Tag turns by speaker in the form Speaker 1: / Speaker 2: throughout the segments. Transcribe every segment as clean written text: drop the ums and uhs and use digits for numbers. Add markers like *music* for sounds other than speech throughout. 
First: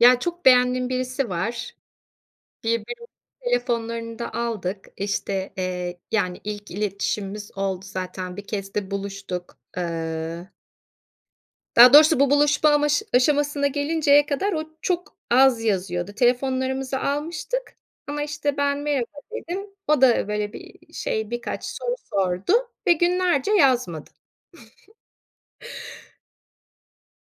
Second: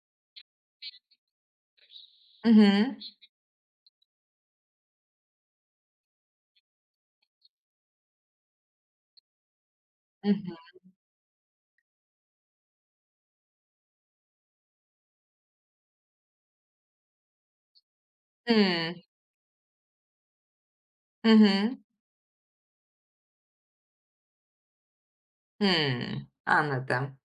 Speaker 1: Ya, çok beğendiğim birisi var.
Speaker 2: Hı hı.
Speaker 1: Birbirimizin telefonlarını da aldık. İşte, yani, ilk iletişimimiz oldu zaten. Bir kez de buluştuk.
Speaker 2: Hı hı.
Speaker 1: Daha doğrusu bu buluşma aşamasına gelinceye kadar o çok az yazıyordu. Telefonlarımızı almıştık ama, işte, ben
Speaker 2: Hımm.
Speaker 1: merhaba dedim. O da böyle bir şey,
Speaker 2: Hı
Speaker 1: birkaç
Speaker 2: hı.
Speaker 1: soru sordu ve günlerce yazmadı.
Speaker 2: Hımm. Anladım,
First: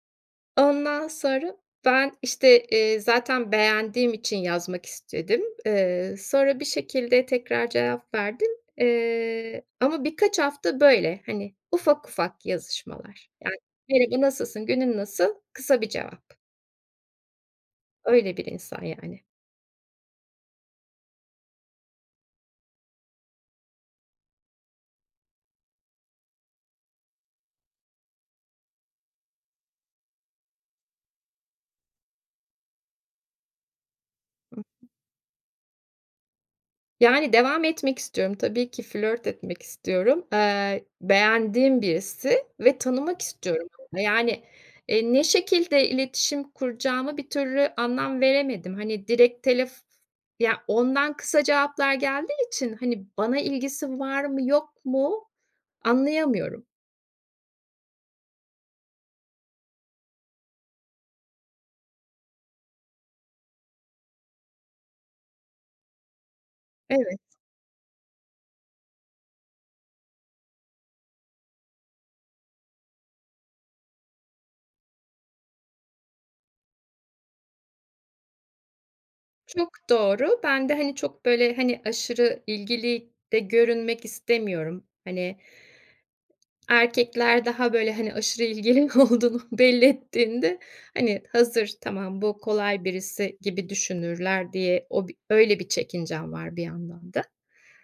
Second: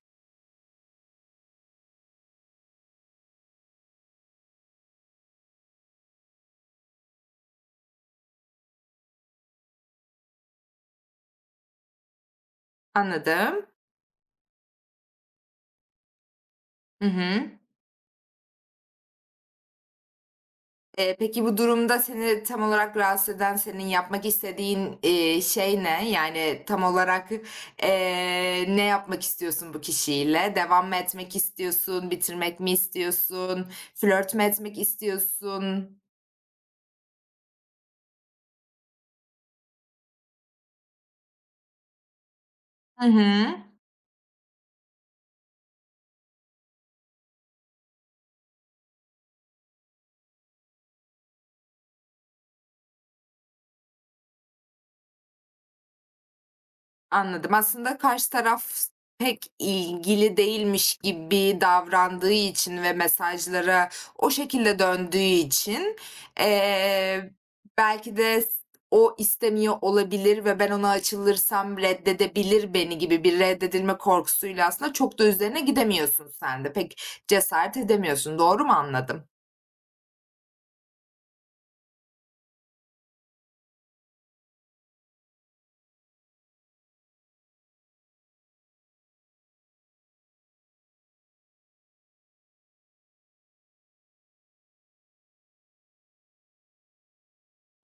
Speaker 1: Ondan sonra ben, işte, zaten beğendiğim için yazmak istedim. Sonra bir şekilde tekrar cevap verdim. Ama birkaç hafta böyle, hani, ufak ufak yazışmalar. Yani,
Speaker 2: anladım.
Speaker 1: "Merhaba, nasılsın, günün nasıl?" Kısa bir cevap.
Speaker 2: Hı hı.
Speaker 1: Öyle bir insan yani.
Speaker 2: Peki bu durumda seni tam olarak rahatsız eden, senin yapmak istediğin, şey ne? Yani tam olarak, ne yapmak istiyorsun bu kişiyle? Devam mı etmek istiyorsun? Bitirmek mi istiyorsun? Flört mü etmek istiyorsun?
Speaker 1: Yani, devam etmek istiyorum. Tabii ki flört etmek istiyorum. Beğendiğim birisi ve
Speaker 2: Hı
Speaker 1: tanımak
Speaker 2: hı.
Speaker 1: istiyorum yani, ne şekilde iletişim kuracağımı bir türlü anlam veremedim. Hani, direkt ya, ondan kısa cevaplar geldiği için, hani, bana ilgisi var mı yok mu anlayamıyorum.
Speaker 2: Anladım. Aslında karşı taraf pek ilgili değilmiş gibi davrandığı için ve mesajlara o şekilde döndüğü için,
Speaker 1: Evet,
Speaker 2: eee, belki de o istemiyor olabilir ve ben ona açılırsam reddedebilir beni gibi bir reddedilme korkusuyla aslında çok da üzerine gidemiyorsun sen de. Pek cesaret edemiyorsun. Doğru mu anladım?
Speaker 1: çok doğru. Ben de, hani, çok böyle, hani, aşırı ilgili de görünmek istemiyorum. Hani erkekler daha, böyle, hani, aşırı ilgili *laughs* olduğunu belli ettiğinde, hani, hazır, tamam, bu kolay birisi gibi düşünürler diye o öyle bir çekincem var bir yandan da.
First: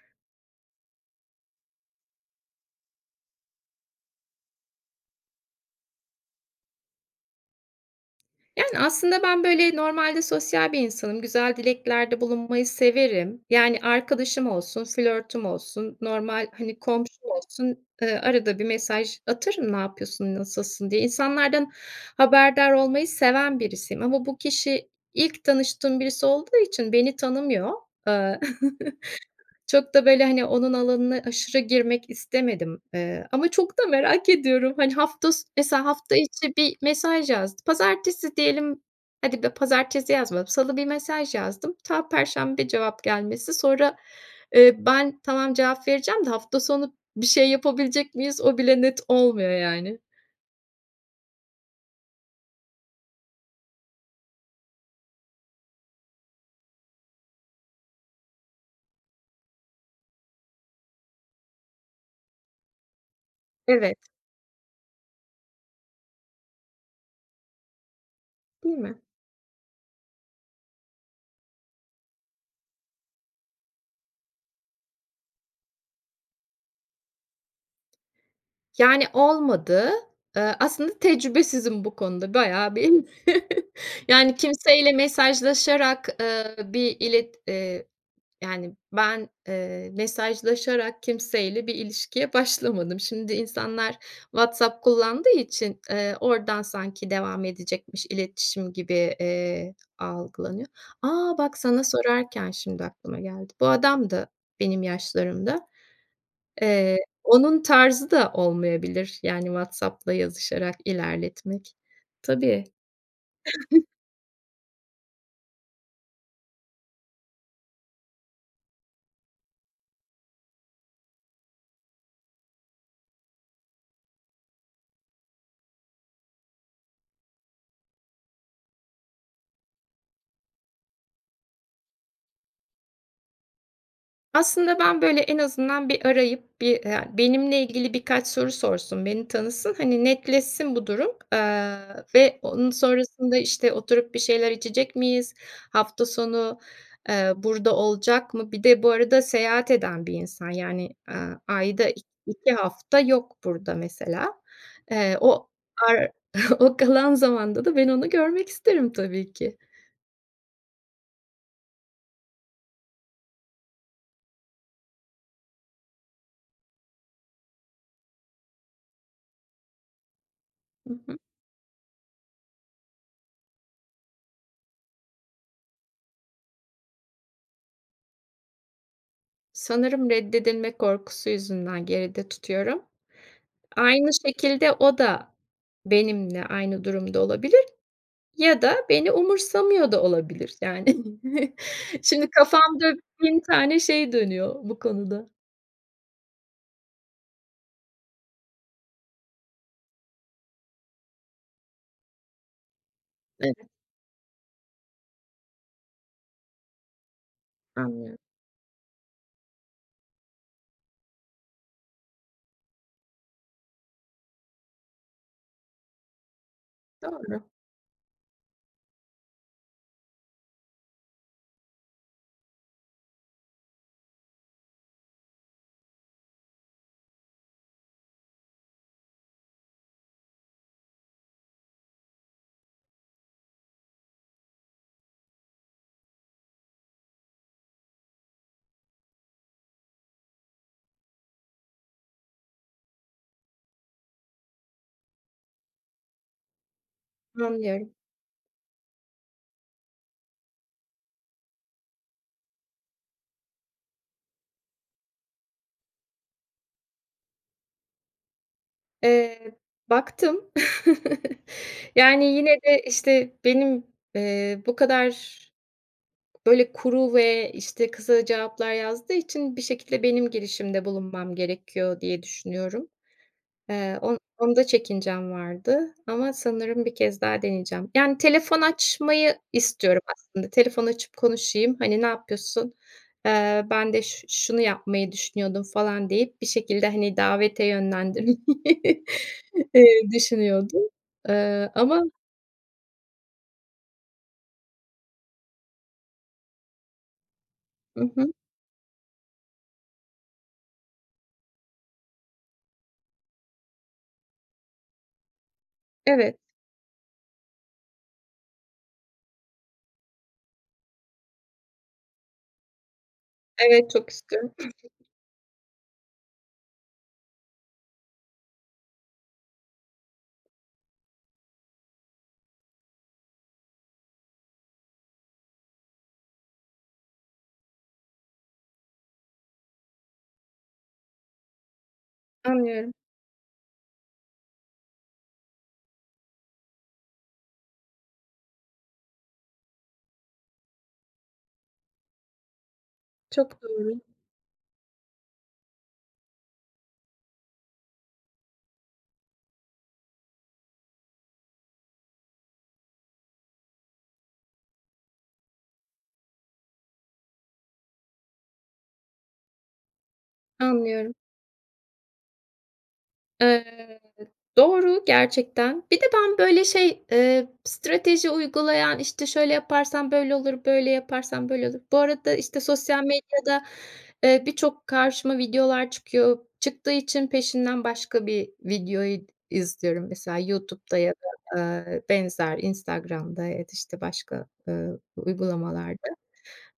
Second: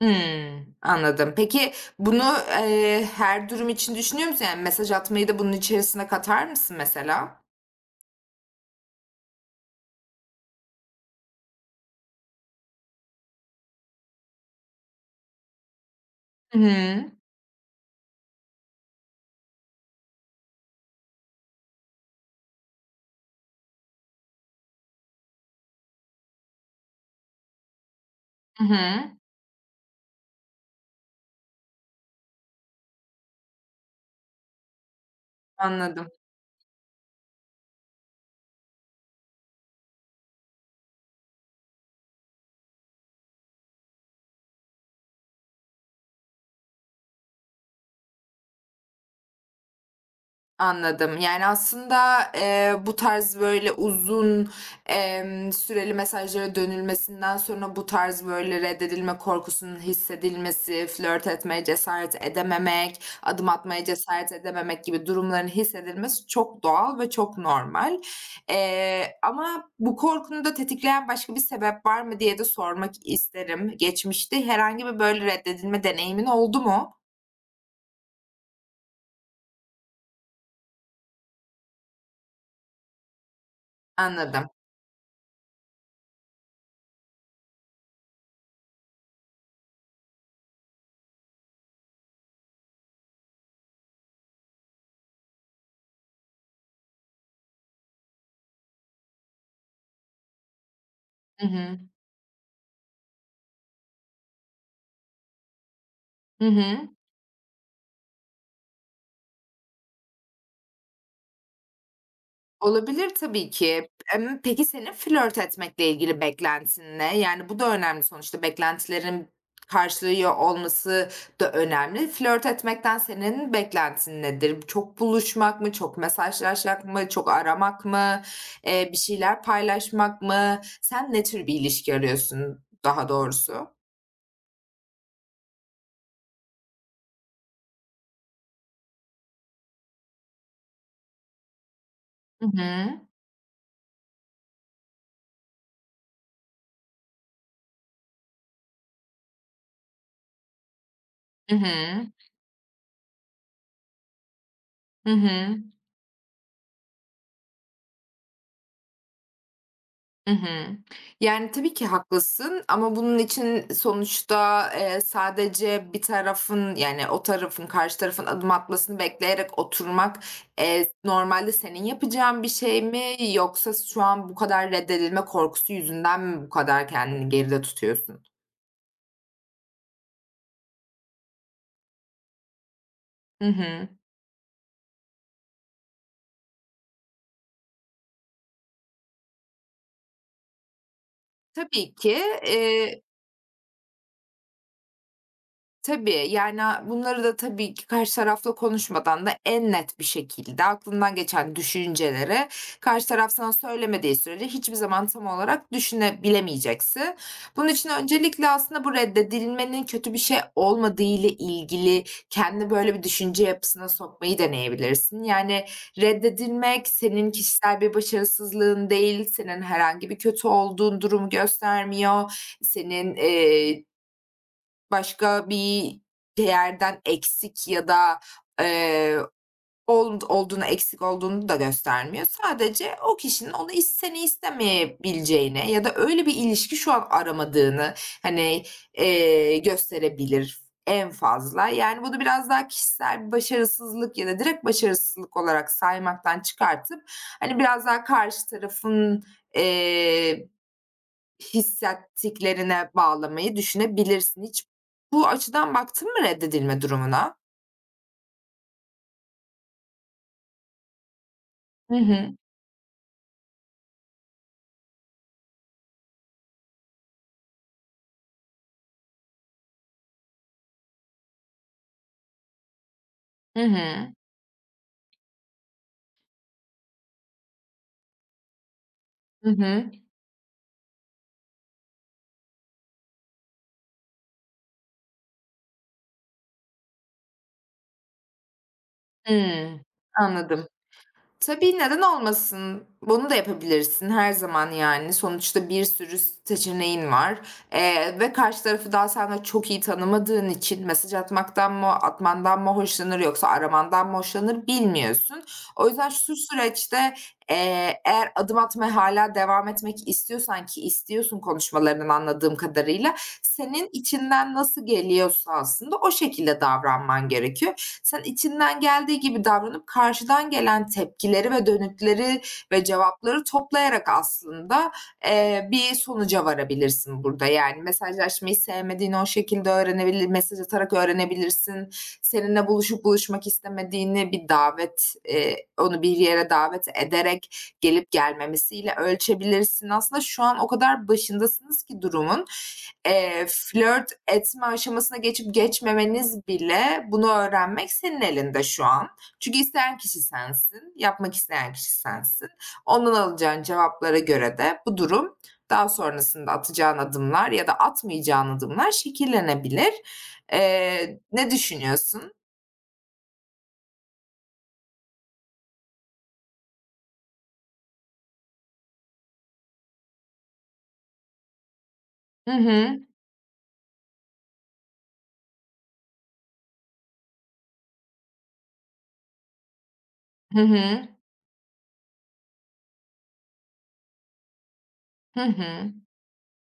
Speaker 2: Hımm, anladım. Peki bunu, her durum için düşünüyor musun? Yani mesaj atmayı da bunun içerisine katar mısın mesela?
Speaker 1: Yani, aslında ben, böyle, normalde sosyal bir insanım. Güzel dileklerde bulunmayı severim. Yani, arkadaşım olsun, flörtüm olsun, normal,
Speaker 2: Hı
Speaker 1: hani,
Speaker 2: hı.
Speaker 1: komşum olsun, arada bir mesaj atarım, "Ne yapıyorsun, nasılsın?" diye. İnsanlardan haberdar olmayı seven birisiyim ama bu kişi ilk tanıştığım birisi olduğu için beni tanımıyor.
Speaker 2: Hı hı.
Speaker 1: Çok da böyle, hani, onun alanına aşırı girmek istemedim, ama çok da merak ediyorum. Hani, hafta s mesela
Speaker 2: Anladım,
Speaker 1: hafta içi bir mesaj yazdı. Pazartesi diyelim, hadi be pazartesi yazmadım. Salı bir mesaj yazdım. Ta perşembe cevap gelmesi. Sonra, ben tamam cevap vereceğim de hafta sonu bir şey yapabilecek miyiz o bile net olmuyor yani.
Speaker 2: Yani, aslında, bu tarz böyle uzun, süreli mesajlara dönülmesinden sonra bu tarz böyle reddedilme korkusunun hissedilmesi, flört etmeye cesaret edememek, adım atmaya
Speaker 1: Evet,
Speaker 2: cesaret edememek gibi durumların hissedilmesi çok doğal ve çok normal.
Speaker 1: değil mi?
Speaker 2: Ama bu korkunu da tetikleyen başka bir sebep var mı diye de sormak isterim. Geçmişte herhangi bir böyle reddedilme deneyimin oldu mu?
Speaker 1: Yani olmadı. Aslında tecrübesizim bu konuda bayağı bir. *laughs* Yani
Speaker 2: Anladım.
Speaker 1: kimseyle mesajlaşarak, bir ilet yani ben, mesajlaşarak kimseyle bir ilişkiye başlamadım. Şimdi insanlar WhatsApp kullandığı için, oradan sanki devam edecekmiş iletişim gibi, algılanıyor. Aa
Speaker 2: Hı
Speaker 1: bak
Speaker 2: hı.
Speaker 1: sana sorarken şimdi aklıma geldi. Bu adam da benim yaşlarımda.
Speaker 2: Hı hı.
Speaker 1: Eee, onun tarzı da olmayabilir, yani WhatsApp'la yazışarak ilerletmek. Tabii.
Speaker 2: Olabilir tabii ki. Peki senin flört etmekle ilgili beklentin ne? Yani bu da önemli sonuçta beklentilerin karşılıyor olması da önemli. Flört etmekten senin beklentin nedir? Çok buluşmak mı? Çok mesajlaşmak mı? Çok aramak mı? Bir şeyler paylaşmak mı? Sen ne tür bir ilişki arıyorsun daha doğrusu?
Speaker 1: Aslında ben, böyle, en azından bir arayıp bir, benimle ilgili birkaç soru sorsun, beni tanısın, hani, netleşsin bu durum, ve
Speaker 2: Hı
Speaker 1: onun
Speaker 2: hı.
Speaker 1: sonrasında, işte, oturup bir şeyler içecek miyiz? Hafta sonu, burada olacak mı? Bir de bu arada seyahat eden bir insan, yani,
Speaker 2: Hı
Speaker 1: ayda
Speaker 2: hı.
Speaker 1: 2 hafta yok burada mesela.
Speaker 2: Hı
Speaker 1: O
Speaker 2: hı.
Speaker 1: ar *laughs* o kalan zamanda da ben onu görmek isterim tabii ki.
Speaker 2: Hı hı. Yani, tabii ki haklısın ama bunun için sonuçta, sadece bir tarafın, yani, o tarafın, karşı tarafın adım atmasını bekleyerek oturmak,
Speaker 1: Hı hı.
Speaker 2: normalde senin yapacağın bir şey mi yoksa şu an bu kadar reddedilme korkusu yüzünden mi bu kadar kendini geride tutuyorsun?
Speaker 1: Sanırım reddedilme korkusu yüzünden geride tutuyorum.
Speaker 2: Hı hı.
Speaker 1: Aynı şekilde o da benimle aynı durumda olabilir ya da beni umursamıyor da olabilir yani. *laughs*
Speaker 2: Tabii ki,
Speaker 1: Şimdi kafamda
Speaker 2: eee
Speaker 1: 1000 tane şey dönüyor bu konuda.
Speaker 2: Tabii, yani, bunları da tabii ki karşı tarafla konuşmadan da en net bir şekilde aklından geçen düşünceleri karşı taraf sana
Speaker 1: Evet,
Speaker 2: söylemediği sürece hiçbir zaman tam olarak düşünebilemeyeceksin. Bunun için
Speaker 1: anlıyorum.
Speaker 2: öncelikle aslında bu reddedilmenin kötü bir şey olmadığı ile ilgili kendi böyle bir düşünce yapısına sokmayı deneyebilirsin. Yani, reddedilmek senin
Speaker 1: Doğru,
Speaker 2: kişisel bir başarısızlığın değil, senin herhangi bir kötü olduğun durumu göstermiyor, senin. Başka bir değerden eksik ya da, eee, olduğunu, eksik olduğunu da göstermiyor. Sadece o kişinin onu istemeyebileceğine ya da öyle bir ilişki şu an aramadığını, hani, gösterebilir en fazla. Yani bunu biraz daha kişisel bir başarısızlık ya da direkt başarısızlık olarak saymaktan çıkartıp, hani, biraz
Speaker 1: anlıyorum.
Speaker 2: daha karşı tarafın, eee, hissettiklerine bağlamayı düşünebilirsin. Hiç bu açıdan baktın mı reddedilme durumuna?
Speaker 1: Eee, baktım. *laughs*
Speaker 2: Hı
Speaker 1: Yani
Speaker 2: hı.
Speaker 1: yine de, işte, benim, bu kadar böyle kuru ve, işte, kısa cevaplar yazdığı için bir şekilde benim girişimde bulunmam gerekiyor diye düşünüyorum.
Speaker 2: Hı hı.
Speaker 1: On onda çekincem vardı ama sanırım bir kez daha deneyeceğim. Yani telefon açmayı
Speaker 2: Hı hı.
Speaker 1: istiyorum aslında. Telefon açıp konuşayım, hani, "Ne yapıyorsun? Ben de şunu yapmayı düşünüyordum." falan deyip bir şekilde, hani, davete yönlendirmeyi, *laughs*
Speaker 2: Hımm. Anladım.
Speaker 1: düşünüyordum.
Speaker 2: Tabii, neden
Speaker 1: Ama
Speaker 2: olmasın? Bunu da yapabilirsin her zaman, yani. Sonuçta bir sürü seçeneğin var,
Speaker 1: Hı
Speaker 2: eee,
Speaker 1: hı.
Speaker 2: ve karşı tarafı daha sen de çok iyi tanımadığın için mesaj atmaktan mı, atmandan mı hoşlanır yoksa aramandan mı hoşlanır bilmiyorsun. O yüzden şu
Speaker 1: Evet,
Speaker 2: süreçte, eğer adım atmaya hala devam etmek istiyorsan ki istiyorsun konuşmalarından anladığım kadarıyla, senin
Speaker 1: evet, çok istiyorum.
Speaker 2: içinden nasıl geliyorsa aslında o şekilde davranman gerekiyor. Sen içinden geldiği gibi davranıp karşıdan gelen tepkileri ve dönütleri ve cevapları toplayarak aslında, bir sonuca varabilirsin burada. Yani mesajlaşmayı sevmediğini o şekilde öğrenebilir mesaj atarak öğrenebilirsin. Seninle
Speaker 1: Anlıyorum.
Speaker 2: buluşup buluşmak istemediğini bir davet, onu bir yere davet ederek gelip gelmemesiyle ölçebilirsin. Aslında şu an o kadar başındasınız ki durumun,
Speaker 1: Çok doğru.
Speaker 2: flört etme aşamasına geçip geçmemeniz bile bunu öğrenmek senin elinde şu an. Çünkü isteyen kişi sensin, yapmak isteyen kişi sensin. Ondan alacağın cevaplara göre de bu durum daha sonrasında atacağın adımlar ya da atmayacağın adımlar şekillenebilir.
Speaker 1: Anlıyorum.
Speaker 2: Ne düşünüyorsun?
Speaker 1: Eee Doğru, gerçekten. Bir de ben böyle şey, strateji uygulayan, işte, şöyle yaparsam böyle olur, böyle yaparsam böyle olur. Bu arada,
Speaker 2: Hı
Speaker 1: işte, sosyal
Speaker 2: hı.
Speaker 1: medyada, birçok karşıma videolar çıkıyor. Çıktığı için peşinden başka bir videoyu izliyorum. Mesela
Speaker 2: Hı
Speaker 1: YouTube'da
Speaker 2: hı.
Speaker 1: ya da, benzer Instagram'da ya da, işte, başka,
Speaker 2: Hı hı.
Speaker 1: uygulamalarda.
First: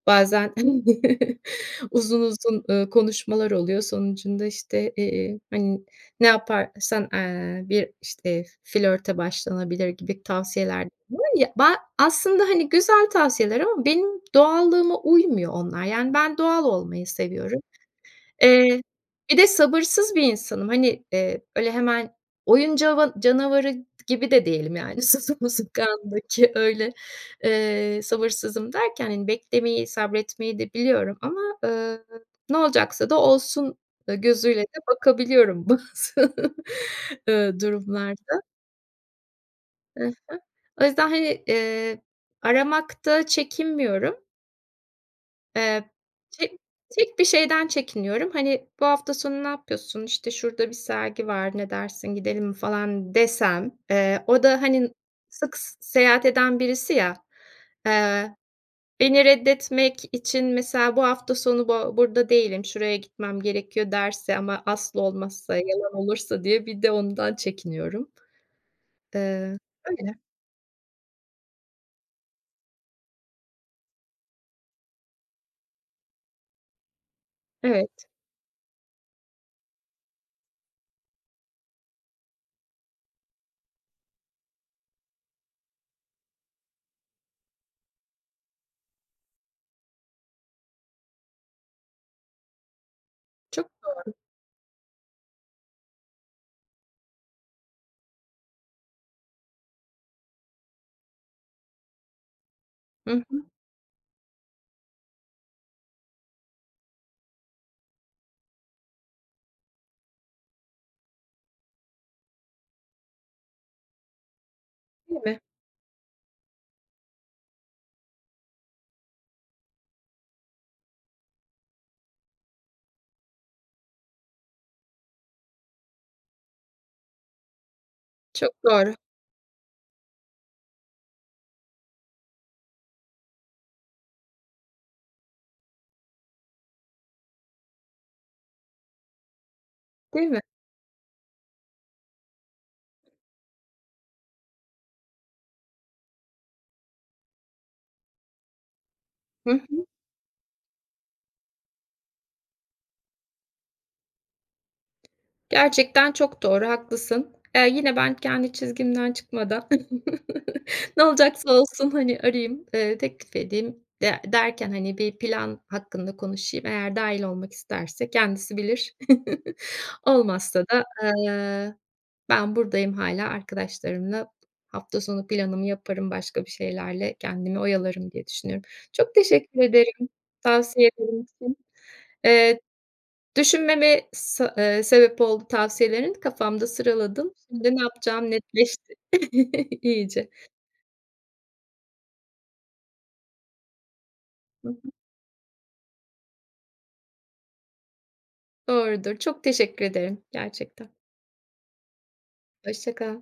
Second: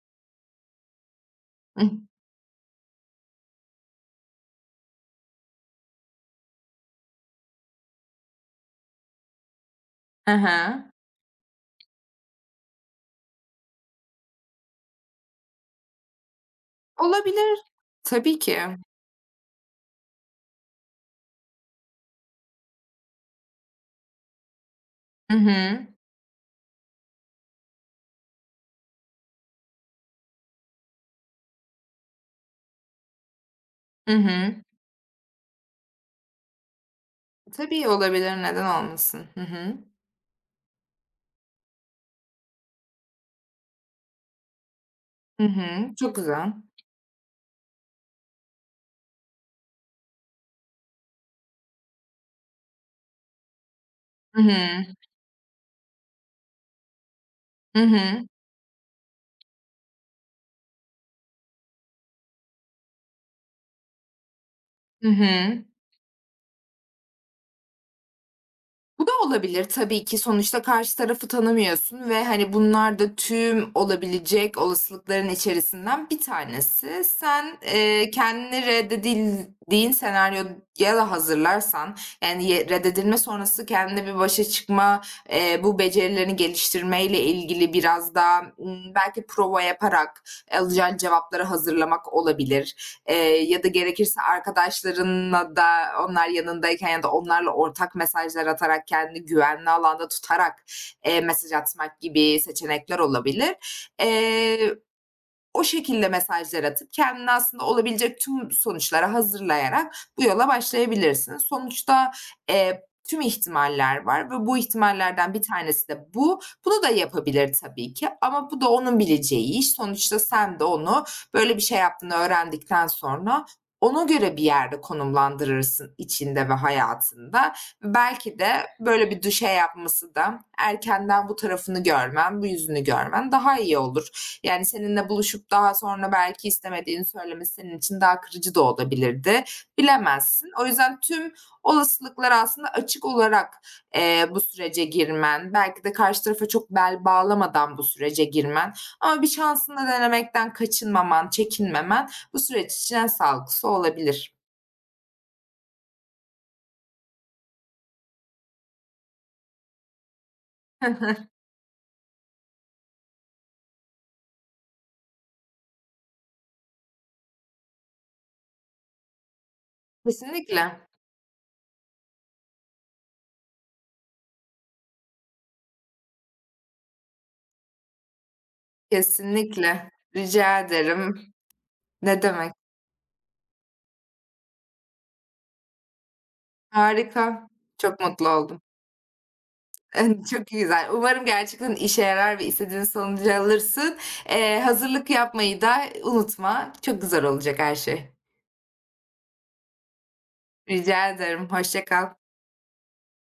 Speaker 1: Bazen *laughs*
Speaker 2: Ih.
Speaker 1: uzun uzun, konuşmalar oluyor. Sonucunda, işte, hani, ne yaparsan, bir, işte, flörte başlanabilir gibi
Speaker 2: Hı hı.
Speaker 1: tavsiyeler de
Speaker 2: hı.
Speaker 1: var ya aslında, hani, güzel tavsiyeler ama benim doğallığıma uymuyor onlar. Yani ben doğal olmayı seviyorum.
Speaker 2: Olabilir. Tabii ki.
Speaker 1: Eee, bir de sabırsız bir insanım. Hani, öyle hemen oyun cava canavarı gibi de değilim yani *laughs*
Speaker 2: Hı hı.
Speaker 1: Susamuzukandaki öyle, sabırsızım derken, hani, beklemeyi, sabretmeyi de biliyorum ama, ne olacaksa da olsun,
Speaker 2: Hı hı.
Speaker 1: gözüyle de bakabiliyorum *laughs* bazı,
Speaker 2: Tabii olabilir,
Speaker 1: durumlarda.
Speaker 2: neden olmasın? Hı hı.
Speaker 1: Hı hı. O yüzden, hani, aramakta çekinmiyorum.
Speaker 2: Hı
Speaker 1: Eee,
Speaker 2: hı. Çok
Speaker 1: tek
Speaker 2: güzel.
Speaker 1: tek bir şeyden çekiniyorum. Hani, "Bu hafta sonu ne yapıyorsun? İşte, şurada bir sergi var, ne dersin, gidelim mi?" falan desem,
Speaker 2: Hı
Speaker 1: o da,
Speaker 2: hı.
Speaker 1: hani, sık s seyahat eden birisi ya,
Speaker 2: Hı hı.
Speaker 1: eee, beni reddetmek için mesela, "Bu hafta sonu burada değilim, şuraya gitmem gerekiyor." derse ama aslı
Speaker 2: Hı hı.
Speaker 1: olmazsa, yalan olursa diye bir de ondan çekiniyorum.
Speaker 2: Bu da
Speaker 1: Eee,
Speaker 2: olabilir tabii
Speaker 1: öyle.
Speaker 2: ki. Sonuçta karşı tarafı tanımıyorsun ve, hani, bunlar da tüm olabilecek olasılıkların içerisinden bir tanesi. Sen,
Speaker 1: Evet.
Speaker 2: kendini reddedildiğin senaryoya da hazırlarsan, yani, reddedilme sonrası kendine bir başa çıkma, bu becerilerini geliştirmeyle ilgili biraz daha, belki prova yaparak, alacağın cevapları hazırlamak olabilir. E, ya
Speaker 1: Çok
Speaker 2: da gerekirse arkadaşlarınla da onlar yanındayken ya da onlarla ortak mesajlar atarak kendini güvenli alanda tutarak e, mesaj atmak gibi seçenekler
Speaker 1: Hı hı.
Speaker 2: olabilir. E, o şekilde mesajlar atıp kendini aslında olabilecek tüm sonuçlara hazırlayarak bu yola başlayabilirsin. Sonuçta, eee, tüm ihtimaller var ve bu
Speaker 1: Değil
Speaker 2: ihtimallerden
Speaker 1: mi?
Speaker 2: bir tanesi de bu. Bunu da yapabilir tabii ki ama bu da onun bileceği iş. Sonuçta sen de onu böyle bir şey yaptığını öğrendikten sonra ona göre bir yerde konumlandırırsın içinde ve hayatında. Belki
Speaker 1: Çok
Speaker 2: de
Speaker 1: doğru.
Speaker 2: böyle bir düşey yapması da erkenden bu tarafını görmen, bu yüzünü görmen daha iyi olur. Yani seninle buluşup daha sonra belki istemediğini söylemesi senin için daha kırıcı da olabilirdi.
Speaker 1: Değil mi?
Speaker 2: Bilemezsin. O yüzden tüm olasılıklar aslında açık olarak, bu sürece girmen, belki de karşı tarafa çok bel bağlamadan bu sürece girmen ama bir
Speaker 1: Hı
Speaker 2: şansını
Speaker 1: hı.
Speaker 2: da denemekten kaçınmaman, çekinmemen bu süreç için en sağlıklısı olabilir.
Speaker 1: Gerçekten çok doğru, haklısın. Yine ben kendi çizgimden çıkmadan *laughs* ne
Speaker 2: *laughs*
Speaker 1: olacaksa olsun, hani, arayayım, teklif edeyim de derken, hani, bir plan hakkında konuşayım. Eğer dahil olmak isterse kendisi bilir. *laughs* Olmazsa
Speaker 2: Kesinlikle.
Speaker 1: da, ben buradayım hala arkadaşlarımla hafta sonu planımı yaparım, başka bir şeylerle kendimi oyalarım diye düşünüyorum. Çok teşekkür
Speaker 2: Kesinlikle,
Speaker 1: ederim
Speaker 2: rica
Speaker 1: tavsiyelerin
Speaker 2: ederim.
Speaker 1: için.
Speaker 2: Ne demek.
Speaker 1: Eee Düşünmeme sa sebep oldu tavsiyelerin. Kafamda sıraladım.
Speaker 2: Harika,
Speaker 1: Şimdi ne
Speaker 2: çok mutlu
Speaker 1: yapacağım
Speaker 2: oldum.
Speaker 1: netleşti *laughs* iyice.
Speaker 2: *laughs* Çok güzel. Umarım gerçekten işe yarar ve istediğin sonucu alırsın.
Speaker 1: Hı hı.
Speaker 2: Hazırlık yapmayı da unutma. Çok güzel olacak her şey.
Speaker 1: Doğrudur. Çok teşekkür ederim gerçekten.
Speaker 2: Rica ederim, hoşça kal.
Speaker 1: Hoşça kal.